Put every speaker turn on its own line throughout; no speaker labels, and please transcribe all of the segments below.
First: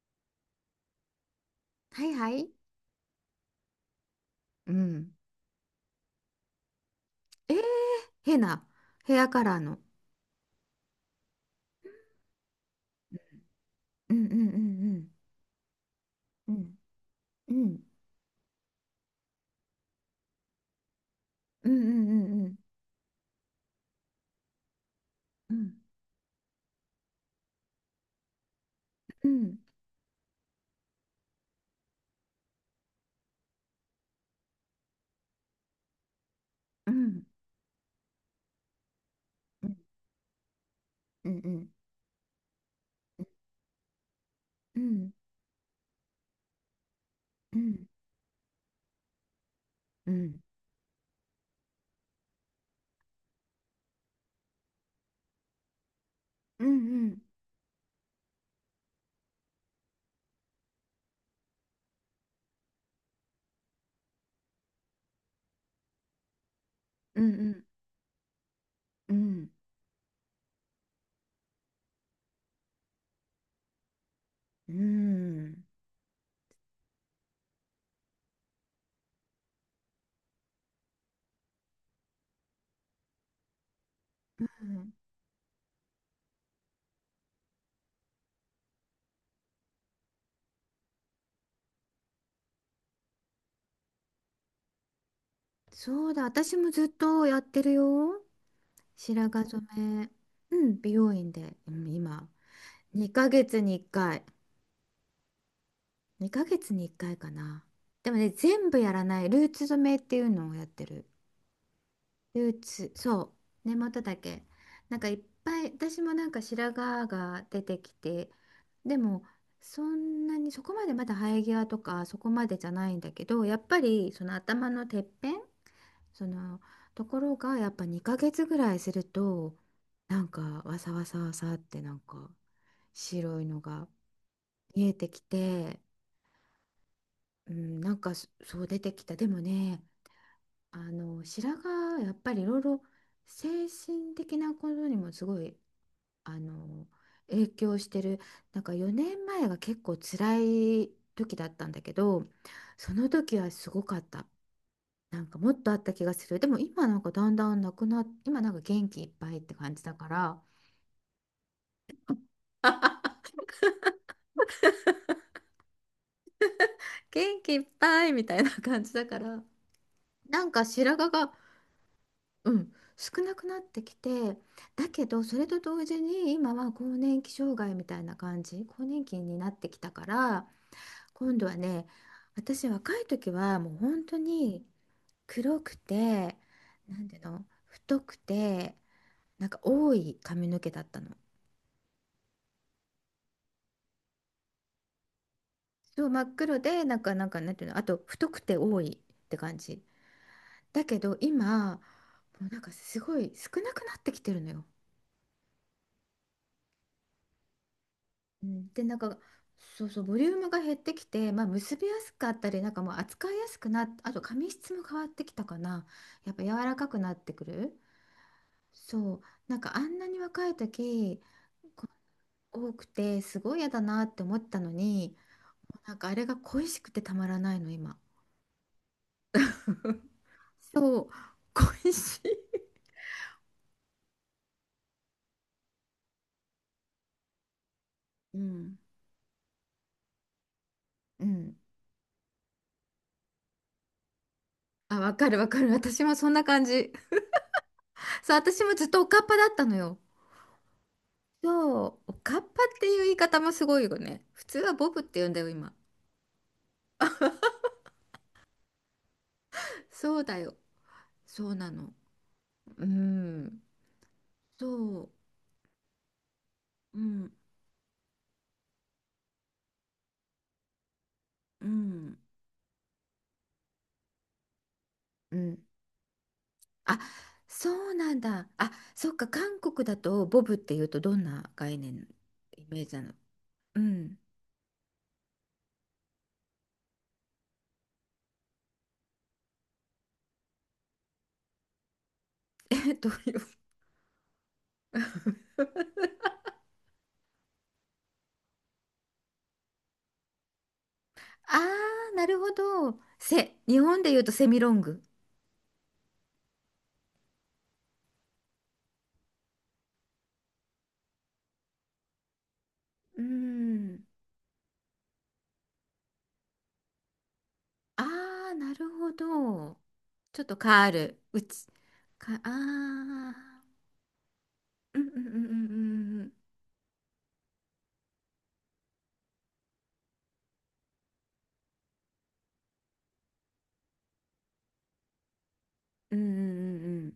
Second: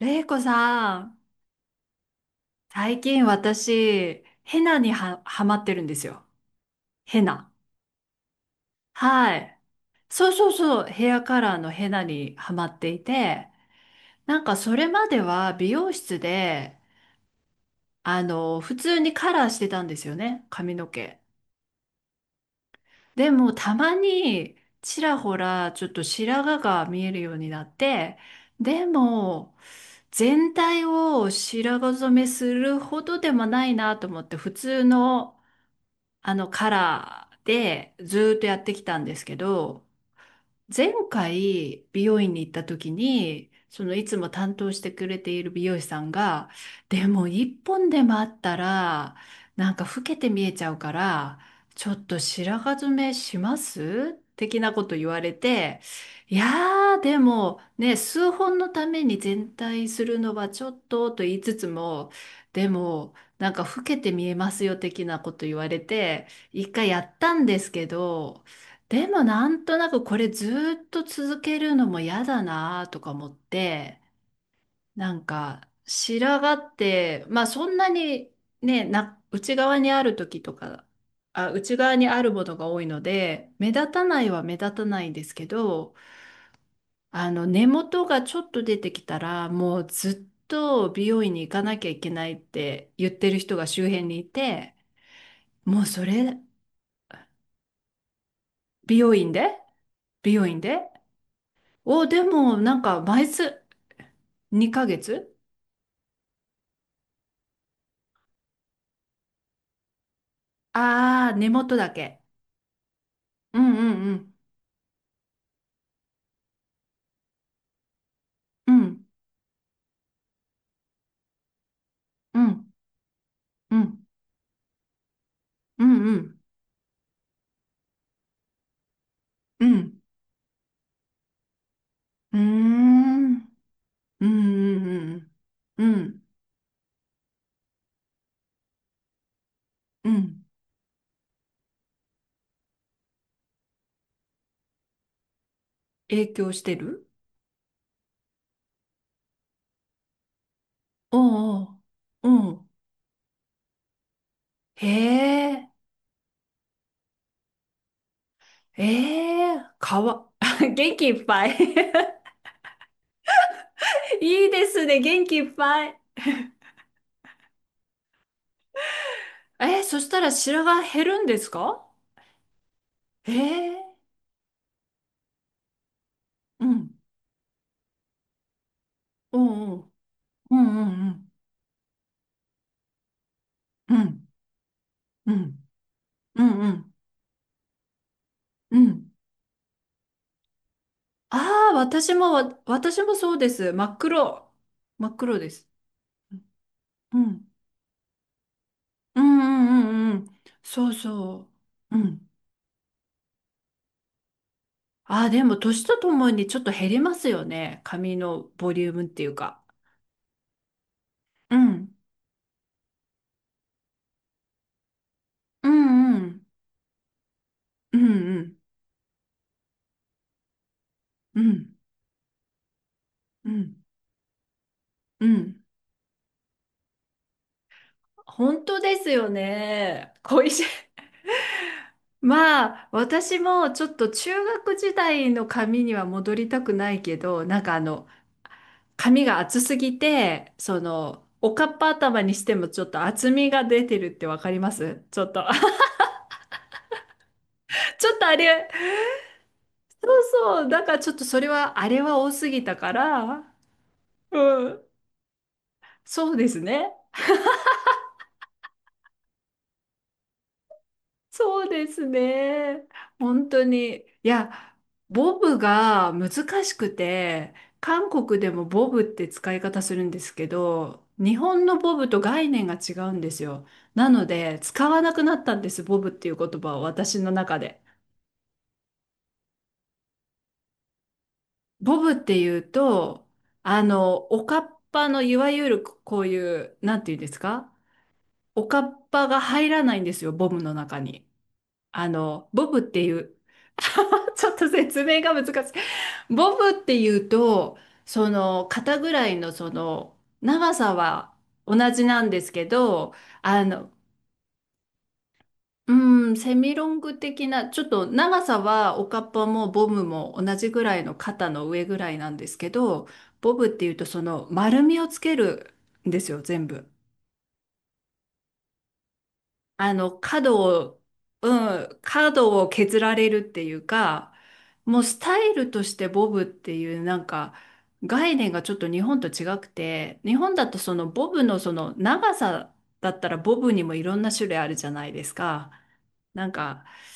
れいこさん、
はいはい。
最近私、ヘ
う
ナに
ん。
は、はまってるんですよ。ヘナ。
えー、変なヘア
は
カラ
い。
ーの。
そうそうそう、ヘアカラーのヘナにはまっていて、
うんうん
なん
う
かそれま
ん
では美容室
う
で、
ん。うん。うん
普通にカラーしてたんですよね、髪の毛。
うんうんうん
でもたまに、ちらほ
う
ら、
ん
ちょっと白髪が見えるようになって、で
う
も、
ん
全体を白髪染めするほどでもないなと思って、普通の、あのカ
うん
ラーでずーっとやってきたんですけ
うん
ど、前
うん
回美容院に行った時に、そのいつも担当し
う
てく
ん
れている美容師さんが、でも一
うん
本でもあったら、なんか老
うん
け
う
て見
ん
えちゃうから、ちょっと白髪染めします的なこと言われて、いやーでもね、数本のために全体するのはちょっとと言いつつも、でもなんか老けて見えますよ的なこと言われて、一回やったんですけど、で
う
もなんとなくこれずっと続けるのも嫌だなとか思って、なん
ん
か白髪って、まあそんなにね、内側にある時とか、あ、内側にあるものが多いので、目立たないは目
う
立た
ん。
ないんですけど、あの根元がちょっと出てきたら、もうずっと美容院に行かなきゃいけないって言ってる人が周辺にいて、もうそ
そうだ、
れ、
私もずっとやってるよ、
美容
白
院
髪
で
染め。
美容
う
院
ん、
で
美容院で
で
今、
も、なんか、毎
2ヶ
月。
月に1回。
2ヶ月。
2ヶ月に1回かいかな。でもね、全部やらないルーツ染めっていうのをやってる。
ああー、根元だけ。
ルーツ、そう、
う
根
んうん
元
う
だ
ん。
け。なんかいっぱい、私もなんか白髪が出てきて、
う
で
ん
も、そんなにそこまでまだ生え際とかそこ
う
までじ
ん
ゃないんだけど、やっ
う
ぱ
ん
りその頭のてっぺん、
う
そ
ん
のところがやっぱ2ヶ月ぐらいすると、
うんうん。
なんかわさわさわさってなんか
うーん。
白いのが
うんう
見
ん
えて
う
き
ん。
て、
うん
うん、なんかそう出てきた。でもね、
うん。
あの白髪やっぱりいろいろ精神的なことにもすごい
影
あ
響して
の
る。
影響してる。なんか4年前が結構辛い
お
時だった
う
んだけど、
おう。うん。
その時はすごかった。
へ
なんかもっと
え。
あった気がする。でも今なんかだんだんなくなっ今なんか元気いっぱいっ
え
て
え。
感じだ
か
か
わ。
ら。
元気いっぱい いいですね。元気いっぱい。
元気いっぱいみたいな感じだから、
そしたら
なん
白
か
髪
白
減
髪
るん
が、
ですか？
うん、少
え
なくなってき
え。
て、だけどそれと同時に今
う
は更
ん。
年期障害みたいな感じ、更年期
お
になって
う
き
お
た
う。
から。
うんうんうん。
今度はね、私若い時はもう
う
本当
ん、
に
う
黒
ん、
くて、
うん、うん、
なんていうの、太くて、
うん。
なんか多い髪の毛だったの。
ああ、私もそうです。真っ黒。真っ黒です。
そう、真っ黒で、なんか
うん、う
なんか
ん、
なんていうの、あと太くて多い
う
って感じ。
ん、うんうん。
だ
そう
けど
そ
今も
う。うん。
う、なんかすごい少なくなってきてるのよ。
ああ、でも、年とともにちょっと減りますよね。髪
う
のボ
ん、で
リュー
なん
ムっ
か
ていうか。
そうそうボリュームが減ってきて、まあ、
う
結び
ん、
やすかったり、なんかもう扱いやすくあと髪質も変わってきたか
う
な。
ん、う
やっ
ん、
ぱ柔らかくなってくる。
うん、うん、
そう、なんかあんなに若い時
うん、
こ多くてす
う
ごい嫌
ん、
だなって思ったのに、
うん。
なんかあれが恋しくてたまらないの、今。
本当ですよ ね。恋しい。
そう、 恋しい。
まあ、私もちょっと中学時代の髪には戻りたくないけど、なんかあの、
うん
髪が厚すぎて、
う
お
ん、
かっぱ頭にしてもちょっと厚みが出てるってわかりま
あ、
す？
わ
ちょ
か
っ
る
と、
わかる、 私もそんな感じ。
ちょっと
そ
あ
う、私
れ、
もずっとおかっぱだったのよ。
そうそう、だからちょっとそれは、
そ
あ
う、
れ
お
は多
かっ
す
ぱ
ぎた
って
か
いう言い方も
ら、
すごいよね。普通
う
は
ん、
ボブって言うんだよ、今。
そうですね。
そうだよ。そう
そう
な
で
の。
すね。
う
本
ん。
当に。いや、
そ
ボブが難しく
う。うん。
て、韓国でもボブって使い方するんですけど、日本
う
のボブ
ん。
と概念が違うんですよ。なので、使わなくな
う
った
ん。
んです、ボブっていう言葉を
あ、
私の中
そ
で。
うなんだ。あ、そっか、韓国だとボブっていうとどんな概
ボ
念、
ブっていう
イメージなの。
と、
うん。
おかっぱのいわゆるこういう、なんていうんですか？おかっぱが入らないんですよ、ボブの中に。ボブっ
え、
て
ど
い
う
う、
いう。
ちょっと説明が難 しい。ボブっていうと、その肩ぐらいのその長さは
あ
同じ
あ、
な
な
ん
る
で
ほ
すけ
ど。
ど、あ
日
の、
本で言うとセミロング。
うん、セミロング的な、ちょっと長さはおかっぱもボブも同じぐらいの肩の上ぐらいなんですけど、
う
ボブっていうと
ん。
その丸みをつけるんですよ、全部。
ああ、なるほど。ちょっと
角
カー
を、
ル、う
う
ち、
ん、
か、あ
角を削られるって
あ、
いうか、
う
も
ん
う
う
スタイルとして
んう
ボ
ん
ブっていうなんか概念がちょっと日本と違くて、日本だとそのボブのその長さだったらボブにもいろんな種類あるじゃないですか。
うんう
なん
んうんう
か、
んうんうん、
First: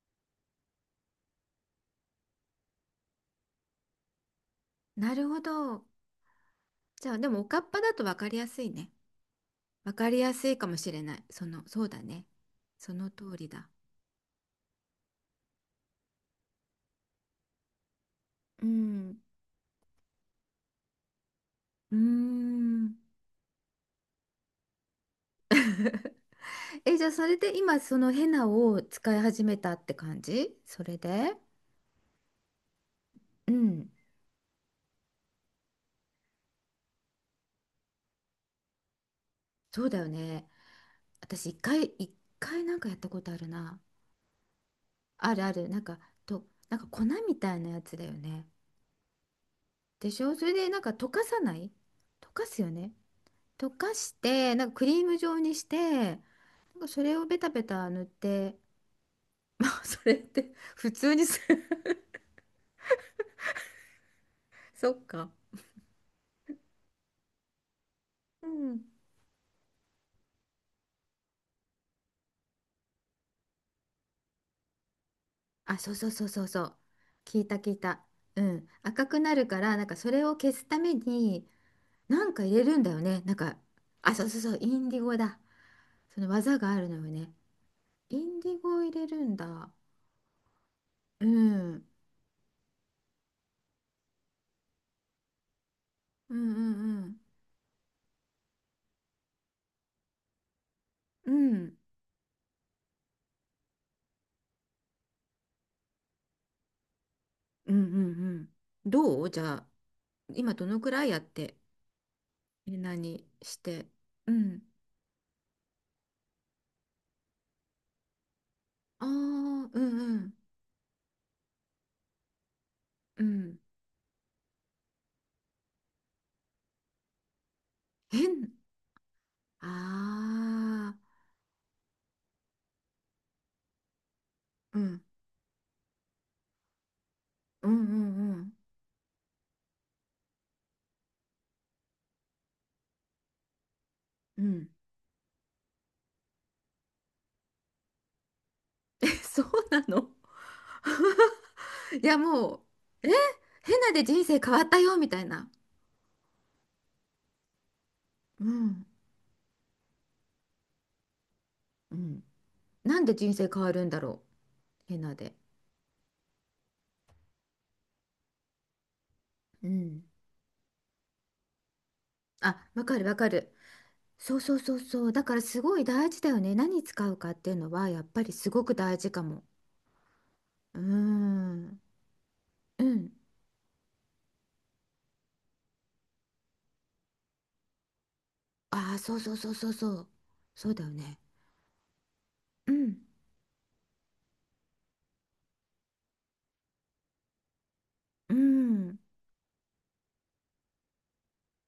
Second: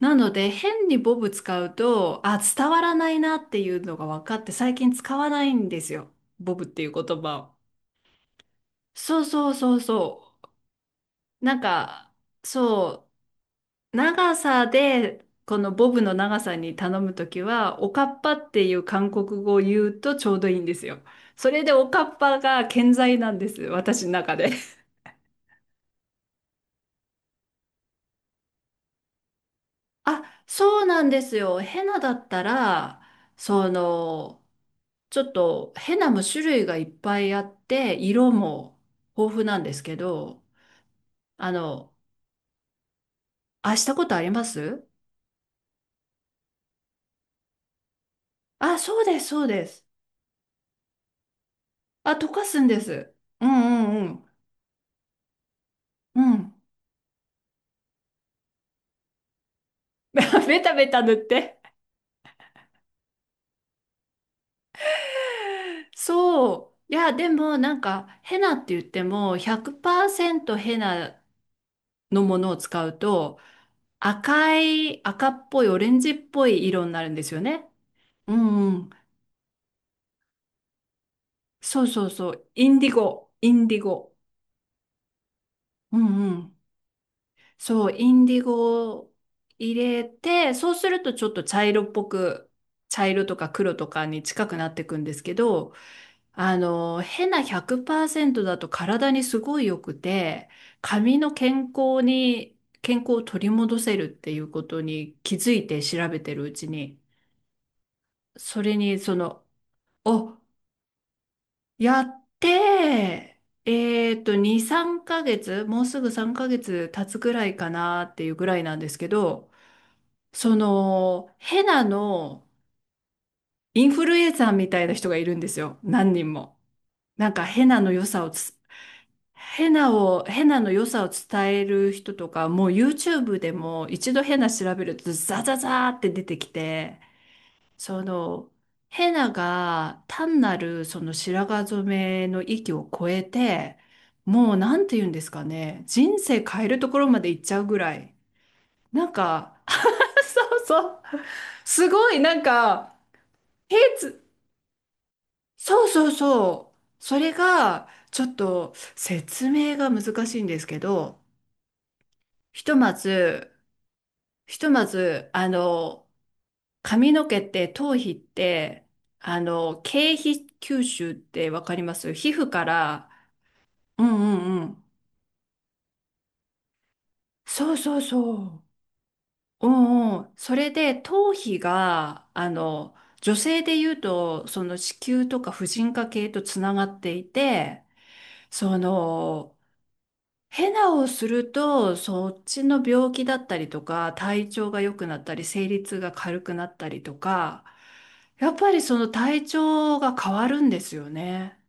なので変にボブ使うと、あ、伝わらないなっていうのが分かって最近
な
使
る
わ
ほ
ないんで
ど。
すよ。ボブっていう言
じゃあ、で
葉
もお
を。
かっぱだと分かりやすいね。
そうそうそう
分かりや
そ
すいかもしれない。
う。
そ
なん
の、そうだ
か、
ね。そ
そ
の通りだ。
う。長さで、このボブの長さに頼むときは、おかっぱって
う
いう韓
ん。
国語を言うとちょうどいいんですよ。それでお
うー
かっぱが健
ん。
在なんです、私の中で。
え、じゃあ、それで今、そのヘナを使い始めたって 感
あ、
じ。
そ
そ
う
れ
なんです
で？
よ。ヘナだったら、
う
そ
ん。
の、ちょっとヘナも種類がいっぱいあって、色も豊富なんです
そう
け
だよ
ど、
ね。私、
あ
一回、
の、
一回なんかやったことある
あ、
な。
したことあります？
あるある。なんか、なんか粉みたいなやつだよね。
あ、そうです、そうです。
でしょ、それでなんか溶かさない？
あ、
溶
溶か
か
す
す
ん
よ
で
ね。
す。う
溶か
んう
し
ん
て、なんかクリーム状にして、な
う
ん
ん。うん。
かそれをベタベタ塗って、まあ、それっ て
ベタベ
普
タ塗
通
っ
にす
て。
る。 そっか。
そう。いや、でもなんか、ヘ
う
ナって言
ん。
っても、100%ヘナのものを使うと、赤い、赤っぽい、オ
あ、
レ
そう
ン
そ
ジ
う
っ
そうそ
ぽ
うそ
い
う。
色になるんです
聞
よ
いた
ね。
聞いた。
う
うん。
んうん。
赤くなるから、なんかそれを消すために、
そうそう
な
そ
んか
う。
入れ
イ
る
ン
ん
デ
だ
ィ
よね。
ゴ、
なん
イ
か、
ンディゴ。
あ、そうそうそう、インディゴだ。
う
その
んう
技
ん。
があるのよね。
そう、イ
イ
ンデ
ン
ィ
ディゴを
ゴ
入れ
を
るんだ。
入れて、そうするとち
う
ょっと茶色
ん。
っぽく、茶色とか黒とかに近くなっていくんですけど、
うんうん
ヘナ100%だと体にすごい良くて、髪
う
の
ん。う
健
ん。
康に、健康を取り戻せるっていうことに気づいて調べてるうちに、
うんうんうん。
それに
どう、じゃあ
お、
今どのくらいやって、
やっ
え、何
て、
して。う
2、
ん。
3ヶ月、もうすぐ3ヶ月経つぐらいかなっていうぐらいなんです
あ
け
あ、う
ど、
んうん。
ヘナの
うん。
インフルエンサーみたいな人がいるんですよ。何人も。なんかヘナの良さをつ
変。
ヘナを、ヘナの良
ああ、
さを伝える人とか、もう YouTube でも一度ヘナ調
う
べる
ん。
とザザザーって出てきて、
うんう
そ
んう
の、
ん。
ヘナが単なるその白髪染めの域を超えて、
う
もう
ん。
なんて言うんですかね、人生変えるところまで行っちゃうぐらい、な
え、
ん
そう
か、
なの。
そうそう、す
い
ご
や、
いなん
も
か、
う、え、
ヘイ
変なで人生変わったよ、みたいな。
そうそうそう、それがちょっ
う
と
ん。
説明が難しいんですけど、
うん。
ひとま
なんで人生
ず、
変わるんだろう、
ひとま
変な
ず、
で。
髪の毛って頭皮って、
うん。
経皮吸収ってわかります？皮膚か
あ、わかる
ら、
わかる。
うんう
そうそう
んう
そう
ん。
そう。だからすごい大事だよね。何使うかっていうの
そう
は
そう
やっぱ
そ
りすごく大事かも。
う。うんうん。それ
うー
で頭皮
ん。
が、
うん。
女性で言うと、その子宮とか婦人科系とつながっていて、そ
ああ、そうそうそう
の、
そうそう。そ
ヘ
うだよ
ナを
ね。
すると、そっち
う
の
ん。
病気だったりとか、体調が良くなったり、生理痛が軽くなったりとか、
う
やっぱりそ
ん。
の体調が変わるんですよね。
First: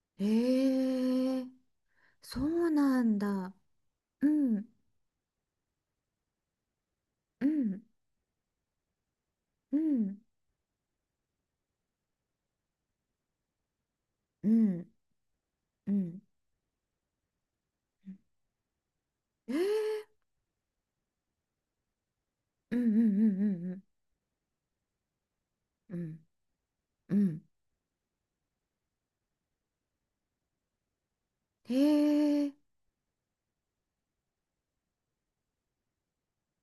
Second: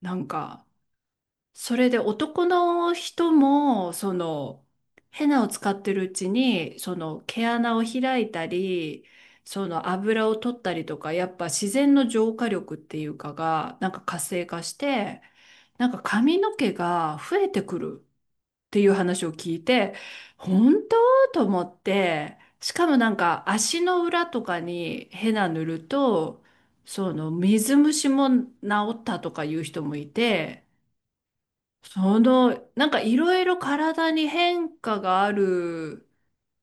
なんか、
へえ。
それで
そ
男
う
の
なん
人
だ。
も、
うん。
ヘナを使ってるうちに、その毛
う
穴を
ん。
開いたり、そ
う
の
ん。
油を取ったりとか、やっぱ自然の浄化力っていうかが、なんか活性
う
化し
ん。
て、な
う
んか
ん。
髪の毛が増えてくる。っていう話を
え
聞いて、
え。
本当と思って、し
うんう
かも
ん
なんか
う
足
ん
の裏とかにヘナ塗る
うん
と、そ
うん。うん。
の
うん。
水虫も治ったとかいう人もいて、
へえ。
なんかいろいろ体に変化があるっ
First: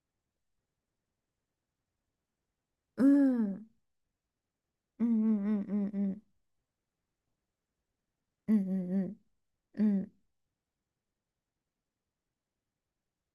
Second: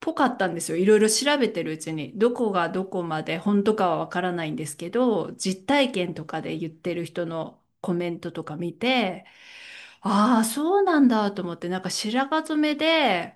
ぽかったんですよ。いろいろ調べてるうちに。どこがどこ
う
まで
ん。う
本
ん
当かはわからないんですけ
うん
ど、
うん
実体
う
験
ん
とかで言ってる人のコメントと
う
か
ん。う
見
んうん
て、
うん。うん。
ああ、そうなんだと思って、なんか白髪染めで、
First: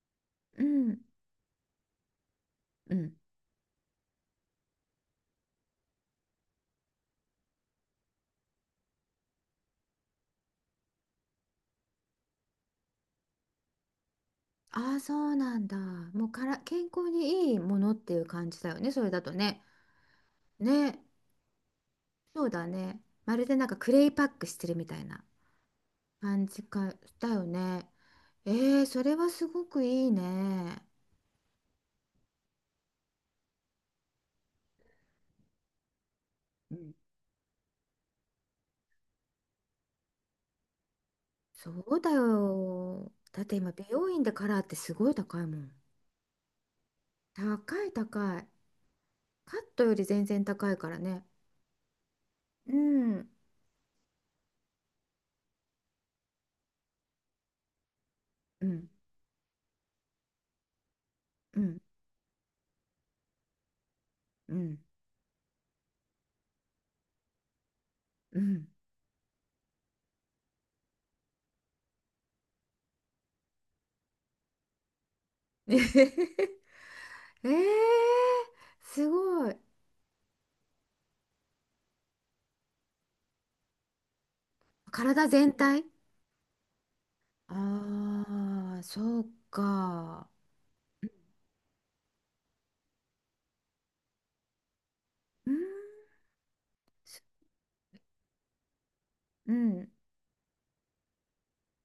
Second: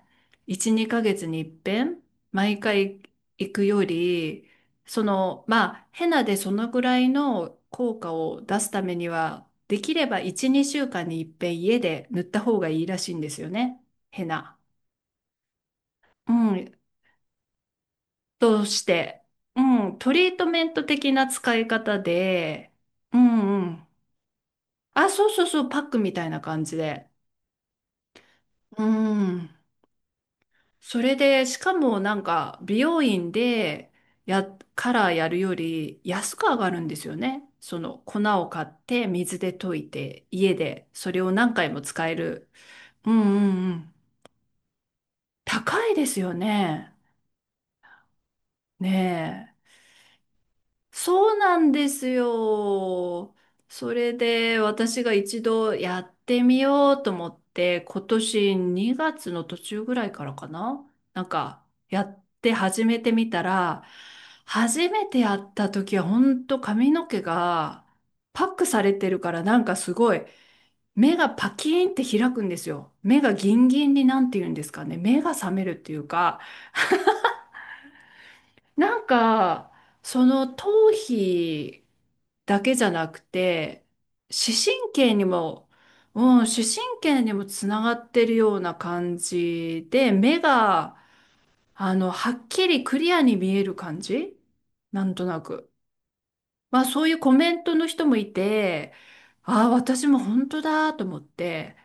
う
1、
ん。
2ヶ月に一遍、毎
う
回
ん。
行くより、まあ、ヘナでそのぐらいの効果を出すためには、できれば1、2週間に一遍家で塗った方がいいらしいんですよね。ヘナ。
ああ、そうなんだ。もう
う
から、
ん。
健康にいいものっていう感じ
と
だよ
し
ね、それだ
て、
とね。
うん。トリートメント
ね、
的な使い方
そうだ
で、
ね。
う
まるで
ん
な
う
んか
ん。
クレイパックしてるみたい
あ、
な
そうそうそう、パックみたいな
感じ
感じ
か、
で。
だよね。え
う
え、それはす
ん。
ごくいいね。
それで、しかもなんか、美容院で、や、カラーやるより安く上が
う
るん
ん、
ですよね。その粉を買って水で溶いて家でそれを何回
そ
も
う
使
だ
える。う
よ。
んうん
だって
う
今、美
ん。
容院でカラーってすごい高いもん。
高いですよね。
高い高い。
ね
カッ
え。
トより全然高いからね。
そうなんです
うん。
よ。それで私が一度やってみようと思って、今年
うん。
2月の途中ぐらいからかな、
うん。
やって始めてみたら、
うん。
初めてやった時は本当髪の毛が
う
パック
ん。
されてるからすごい、目がパキーンって開くんですよ。目がギンギンに、なんて言うんですかね。目が覚め るっていうか、
ええ、
なん
すごい。
か、その頭皮だけじゃなくて、視神経に
体全
も、
体、
うん、視神経にもつながっ
あ
てるような
あー、
感
そう
じで、
か。
目が、はっきりクリアに見える感じ、なんとな
うん、
く。まあ、そういう
す
コメントの人もいて、
う
ああ、
ん。
私も本当だと思って、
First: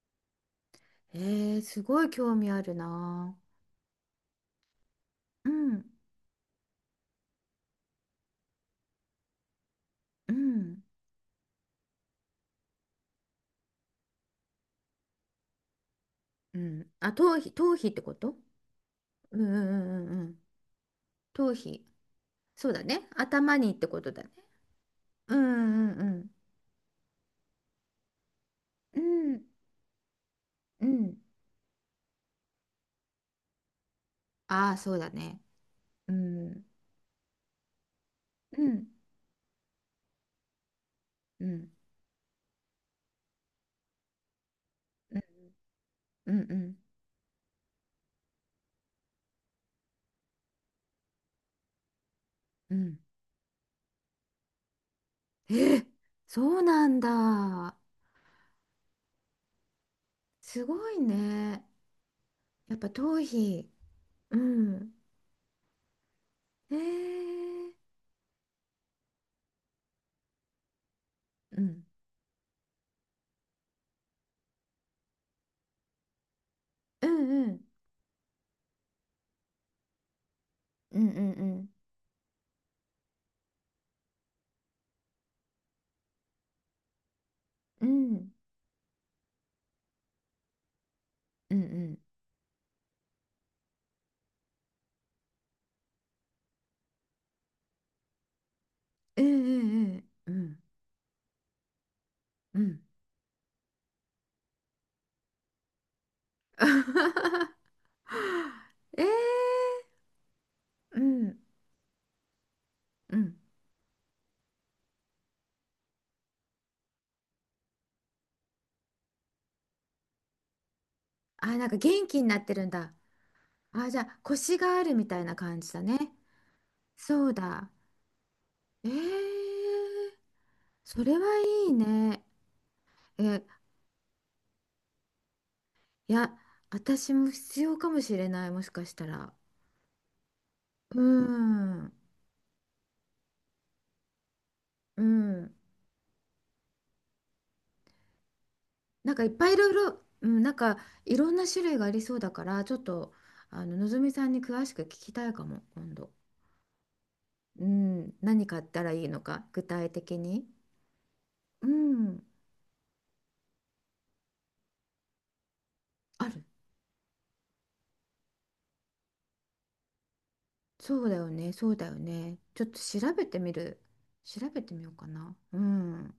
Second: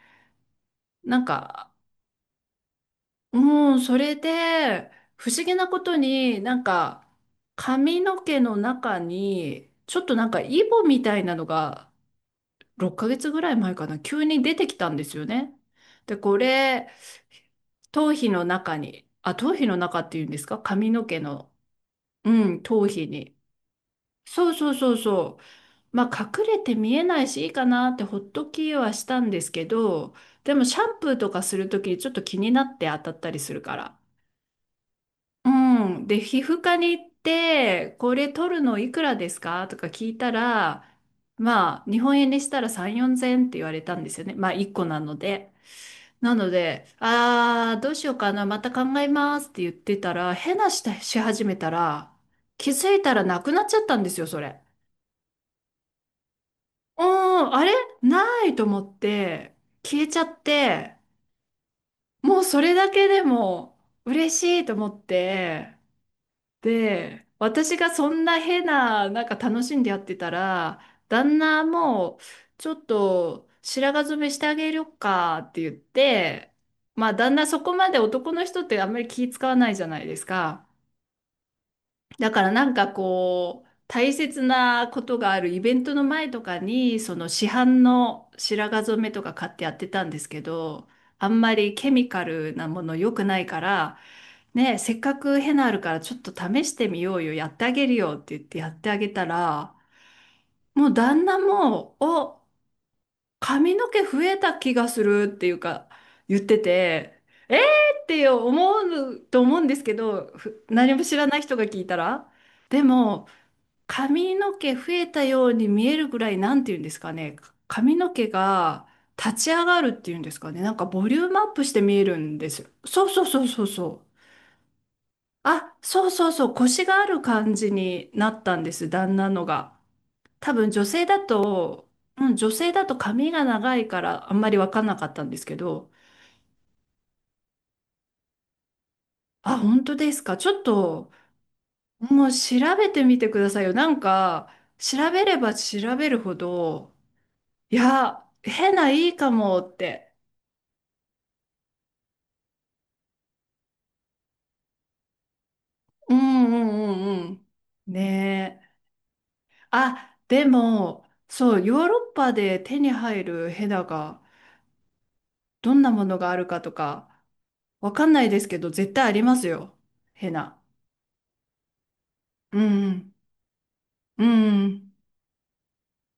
え
なんか、
すごい興味あるな。
もうそれで不思
う
議なこ
ん、
とに、髪の毛の中にちょっと
う
イ
ん、
ボみたいなのが6ヶ月ぐらい前かな、急に出てきたんですよね。でこ
う
れ、
ん。あ、頭皮、頭皮って
頭
こ
皮
と？
の中に、
うんう
頭皮の中
んうん
っ
うん
て
う
いうんで
ん。
すか、髪の毛の、
頭皮。
う
そうだ
頭皮
ね。
に。
頭にってことだね。
そうそうそう
う
そ
んう
う。
んう
ま
ん。
あ隠れて見えないしいいかなってほっときは
う
したんで
ん
すけど、でもシ
う
ャンプー
ん。
とかするときにちょっと気になって当たったりするから。
ああ、そうだね。
うん。
う
で、皮膚
ん。
科に行って、これ取る
う
の
ん
いくらですかとか聞いたら、
うん
まあ、日本円にしたら3、4千って言われたんですよね。まあ、1個なの
うん
で。
う
な
ん
の
うん
で、あー、どうしようかな、また考えますって言ってたら、変なしたし始めたら、気
う
づ
ん。
いたらなくなっちゃったんですよ、それ。
えー、そうなん
うーあれ、
だ。
ないと思って、消えちゃっ
すご
て、
いね。
もうそれ
やっ
だ
ぱ
け
頭
で
皮。
も嬉
う
しいと思
ん。
って、
へ
で、
え。
私がそんな変な、楽しんでやってたら、旦
う
那
ん。
も、ちょっと白髪染めしてあげるかって言って、
う
まあ旦
んう
那、そ
ん。
こまで男の人ってあんまり気使わないじゃないですか。
うんうん
だからこう、大切なことがあるイベントの前とかに、その市販
うん。う
の
ん。
白髪染めとか買ってやってたんですけど、あんま
うんう
りケ
ん
ミカルなもの良くないから、ねえ、せっかくヘナあるからちょっと試してみようよ、やってあげるよって言ってやってあげ
ええ
た
え
ら、
え。うん。
もう旦那も、お、
うん。
髪の毛増えた気がするっていうか言ってて、えー って思うと思うん
ええ、
ですけど、何
う
も知らな
ん
い人が聞いたら。で
う
も、
ん、
髪の毛増えたように見えるぐらい、なんて言うんですかね、髪の毛が立ち上がるっていうんですかね、ボリュームアッ
あ、
プ
なん
し
か
て見え
元
る
気にな
ん
っ
で
て
す
る
よ。
んだ。
そうそうそうそう
あ、じゃ
そう。
あ腰があるみたいな感じ
あ、
だね。
そうそうそう、腰がある
そう
感
だ。
じになったんで
え
す、旦那のが。
え、
多分女
そ
性
れは
だ
いい
と、
ね。
うん、女性だと髪
え、
が長いからあんまり分かんなかったんですけど、
いや、私も必要かもしれない、もしかしたら。
あ、本当ですか。ちょっ
う
と、
ん。
もう調べてみてくださいよ。調
う
べれ
ん、
ば調べるほど、いや、変ない
な
い
んかいっ
か
ぱいい
も
ろい
っ
ろ、
て。
うん、なんかいろんな種類がありそうだから、ちょっとのぞみさんに詳しく聞きたいかも、今度。
うんうんうんうん。
うん、何
ね
買っ
え。
たらいいのか、具体
あ、
的
で
に。
も、そう、
う
ヨーロッ
ん、
パで手に入るヘナが、どんなもの
あ
があ
る。
るかとか、わかんないですけど、絶対ありますよ。ヘナ。
そうだよね、そうだよね。
う
ちょっと
んう
調
ん。
べてみる。
う
調
ん
べ
う
てみ
ん。
ようかな。うん。